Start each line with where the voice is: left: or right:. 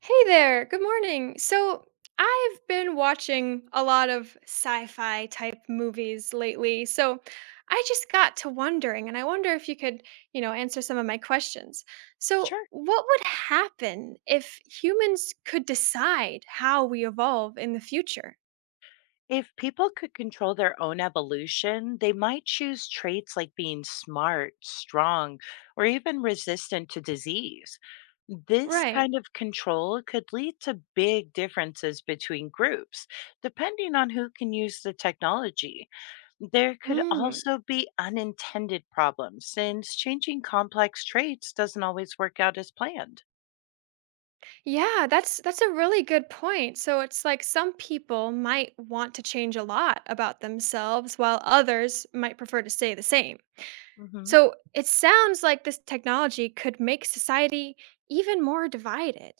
right: Hey there, good morning. So, I've been watching a lot of sci fi type movies lately. So, I just got to wondering, and I wonder if you could, answer some of my questions. So,
left: Sure.
right: what would happen if humans could decide how we evolve in the future?
left: If people could control their own evolution, they might choose traits like being smart, strong, or even resistant to disease. This
right: Right.
left: kind of control could lead to big differences between groups, depending on who can use the technology. There could
right: Mm.
left: also be unintended problems, since changing complex traits doesn't always work out as planned.
right: Yeah, that's a really good point. So it's like some people might want to change a lot about themselves while others might prefer to stay the same.
left: Mhm.
right: So it sounds like this technology could make society even more divided.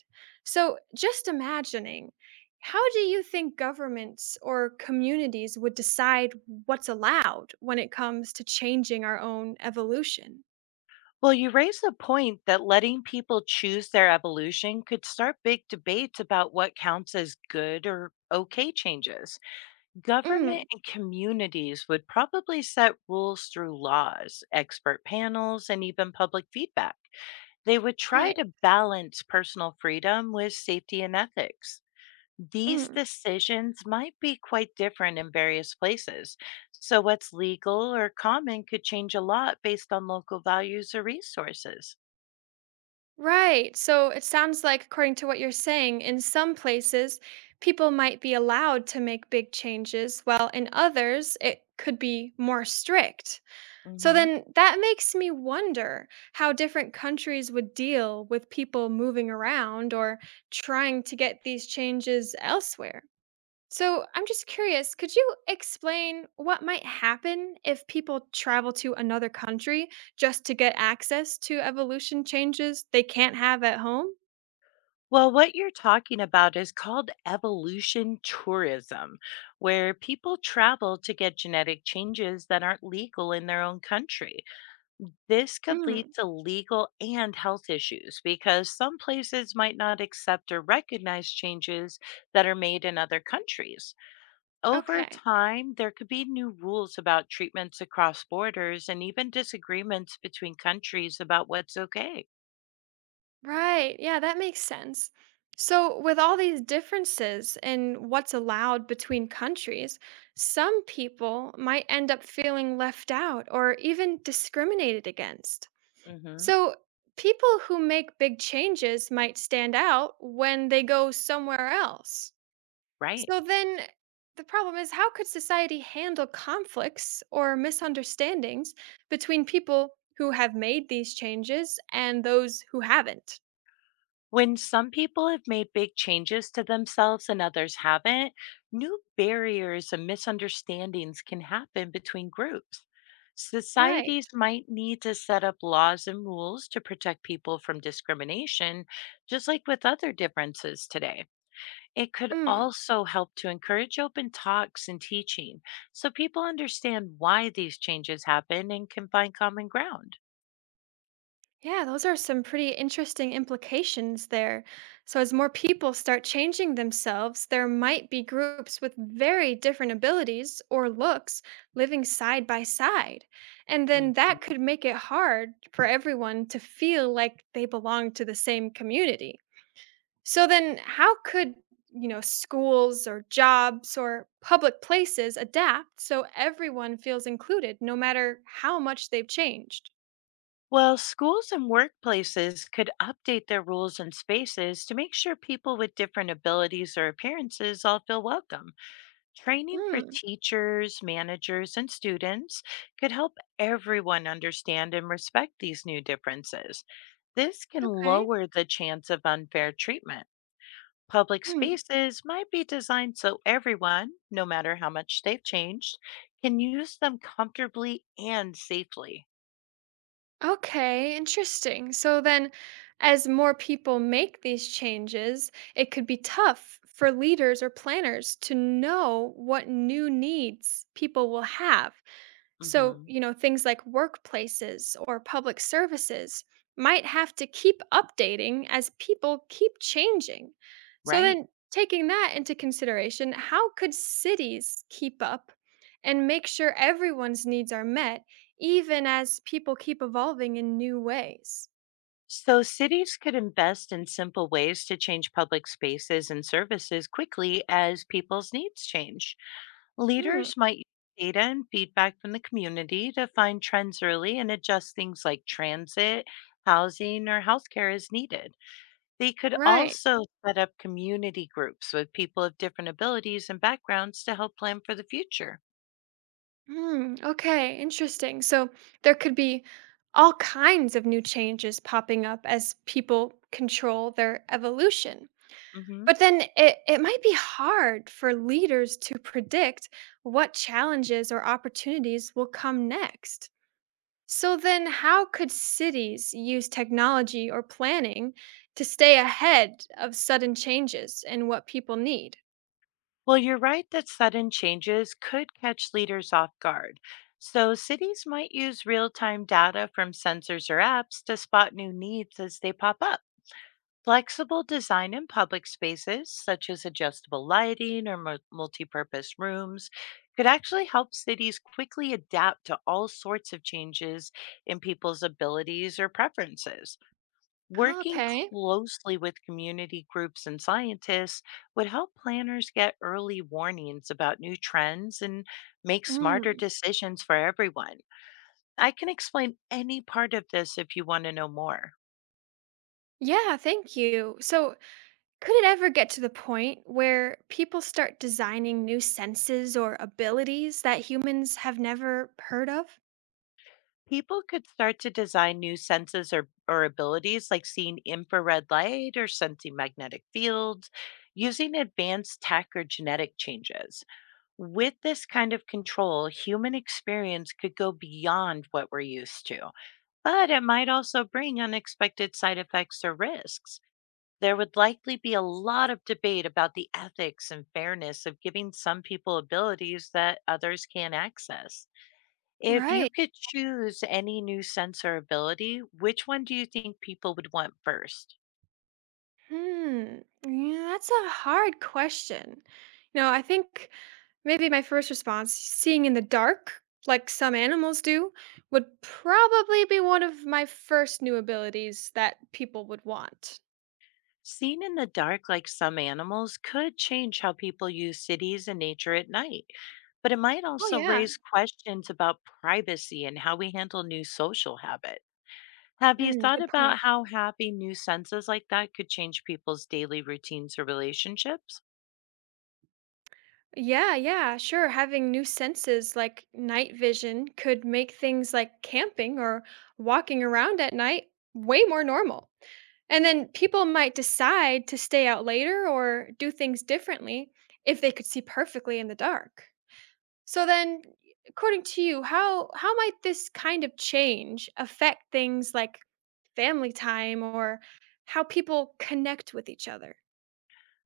right: So just imagining, how do you think governments or communities would decide what's allowed when it comes to changing our own evolution?
left: Well, you raise a point that letting people choose their evolution could start big debates about what counts as good or okay changes. Government
right: Mm,
left: and communities would probably set rules through laws, expert panels, and even public feedback. They would try
right: right.
left: to balance personal freedom with safety and ethics. These
right: Mm,
left: decisions might be quite different in various places. So, what's legal or common could change a lot based on local values or resources.
right: right. So it sounds like, according to what you're saying, in some places, people might be allowed to make big changes, while in others, it could be more strict. So
left: Hmm.
right: then that makes me wonder how different countries would deal with people moving around or trying to get these changes elsewhere. So I'm just curious, could you explain what might happen if people travel to another country just to get access to evolution changes they can't have at home?
left: Well, what you're talking about is called evolution tourism, where people travel to get genetic changes that aren't legal in their own country. This could lead
right: Mm,
left: to legal and health issues because some places might not accept or recognize changes that are made in other countries. Over
right: okay.
left: time, there could be new rules about treatments across borders and even disagreements between countries about what's okay.
right: Right. Yeah, that makes sense. So, with all these differences in what's allowed between countries, some people might end up feeling left out or even discriminated against.
left: Hmm.
right: So, people who make big changes might stand out when they go somewhere else.
left: Right.
right: So, then the problem is how could society handle conflicts or misunderstandings between people who have made these changes and those who haven't?
left: When some people have made big changes to themselves and others haven't, new barriers and misunderstandings can happen between groups. Societies
right: Right.
left: might need to set up laws and rules to protect people from discrimination, just like with other differences today. It could
right: Mm.
left: also help to encourage open talks and teaching so people understand why these changes happen and can find common ground.
right: Yeah, those are some pretty interesting implications there. So, as more people start changing themselves, there might be groups with very different abilities or looks living side by side. And then that
left: Mhm.
right: could make it hard for everyone to feel like they belong to the same community. So, then how could schools or jobs or public places adapt so everyone feels included no matter how much they've changed.
left: Well, schools and workplaces could update their rules and spaces to make sure people with different abilities or appearances all feel welcome. Training for
right: Mm,
left: teachers, managers, and students could help everyone understand and respect these new differences. This can
right: okay.
left: lower the chance of unfair treatment. Public
right: Hmm.
left: spaces might be designed so everyone, no matter how much they've changed, can use them comfortably and safely.
right: Okay, interesting. So then, as more people make these changes, it could be tough for leaders or planners to know what new needs people will have. So,
left: Hmm.
right: things like workplaces or public services might have to keep updating as people keep changing. So,
left: Right.
right: then taking that into consideration, how could cities keep up and make sure everyone's needs are met, even as people keep evolving in new ways?
left: So, cities could invest in simple ways to change public spaces and services quickly as people's needs change.
right: Mm,
left: Leaders might use data and feedback from the community to find trends early and adjust things like transit, housing, or healthcare as needed. They could
right: right.
left: also set up community groups with people of different abilities and backgrounds to help plan for the future.
right: Mm, okay, interesting. So, there could be all kinds of new changes popping up as people control their evolution.
left: Mhm.
right: But then it might be hard for leaders to predict what challenges or opportunities will come next. So then how could cities use technology or planning to stay ahead of sudden changes and what people need?
left: Well, you're right that sudden changes could catch leaders off guard. So, cities might use real time data from sensors or apps to spot new needs as they pop up. Flexible design in public spaces, such as adjustable lighting or multi-purpose rooms, could actually help cities quickly adapt to all sorts of changes in people's abilities or preferences. Working
right: Okay.
left: closely with community groups and scientists would help planners get early warnings about new trends and make smarter
right: Mm.
left: decisions for everyone. I can explain any part of this if you want to know more.
right: Yeah, thank you. So, could it ever get to the point where people start designing new senses or abilities that humans have never heard of?
left: People could start to design new senses or abilities like seeing infrared light or sensing magnetic fields using advanced tech or genetic changes. With this kind of control, human experience could go beyond what we're used to, but it might also bring unexpected side effects or risks. There would likely be a lot of debate about the ethics and fairness of giving some people abilities that others can't access. If you
right: Right.
left: could choose any new sense or ability, which one do you think people would want first?
right: Hmm. Yeah, that's a hard question. I think maybe my first response, seeing in the dark, like some animals do, would probably be one of my first new abilities that people would want.
left: Seeing in the dark like some animals could change how people use cities and nature at night, but it might
right: Oh,
left: also
right: yeah.
left: raise questions about privacy and how we handle new social habits. Have you
right: Mm,
left: thought
right: good point.
left: about how having new senses like that could change people's daily routines or relationships?
right: Yeah, yeah, sure. Having new senses like night vision could make things like camping or walking around at night way more normal. And then people might decide to stay out later or do things differently if they could see perfectly in the dark. So then, according to you, how might this kind of change affect things like family time or how people connect with each other?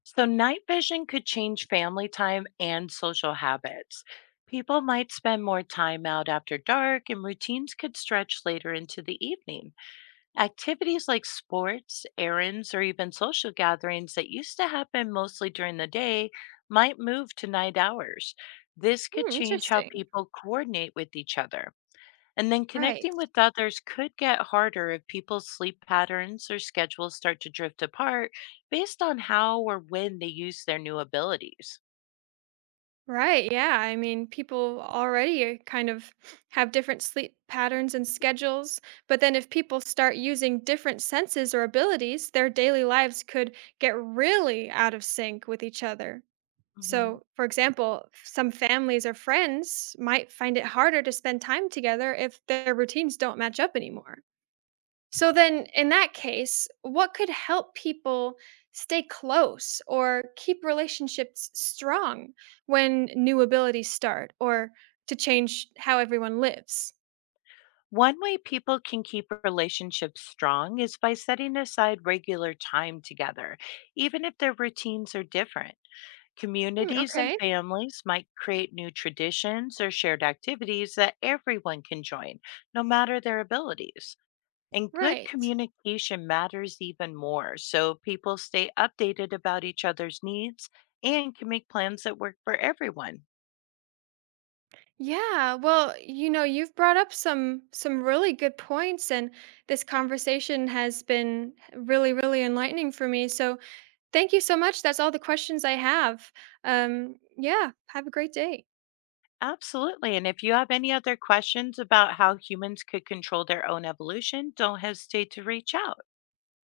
left: So, night vision could change family time and social habits. People might spend more time out after dark, and routines could stretch later into the evening. Activities like sports, errands, or even social gatherings that used to happen mostly during the day might move to night hours. This could
right: Hmm,
left: change how
right: interesting.
left: people coordinate with each other. And then
right: Right.
left: connecting with others could get harder if people's sleep patterns or schedules start to drift apart based on how or when they use their new abilities.
right: Right, yeah. I mean, people already kind of have different sleep patterns and schedules, but then if people start using different senses or abilities, their daily lives could get really out of sync with each other.
left: Mhm.
right: So, for example, some families or friends might find it harder to spend time together if their routines don't match up anymore. So then, in that case, what could help people stay close or keep relationships strong when new abilities start or to change how everyone lives?
left: One way people can keep relationships strong is by setting aside regular time together, even if their routines are different.
right: Hmm,
left: Communities and
right: okay,
left: families might create new traditions or shared activities that everyone can join, no matter their abilities. And good
right: right.
left: communication matters even more, so people stay updated about each other's needs and can make plans that work for everyone.
right: Yeah, you've brought up some really good points and this conversation has been really enlightening for me. So, thank you so much. That's all the questions I have. Yeah, have a great day.
left: Absolutely. And if you have any other questions about how humans could control their own evolution, don't hesitate to reach out.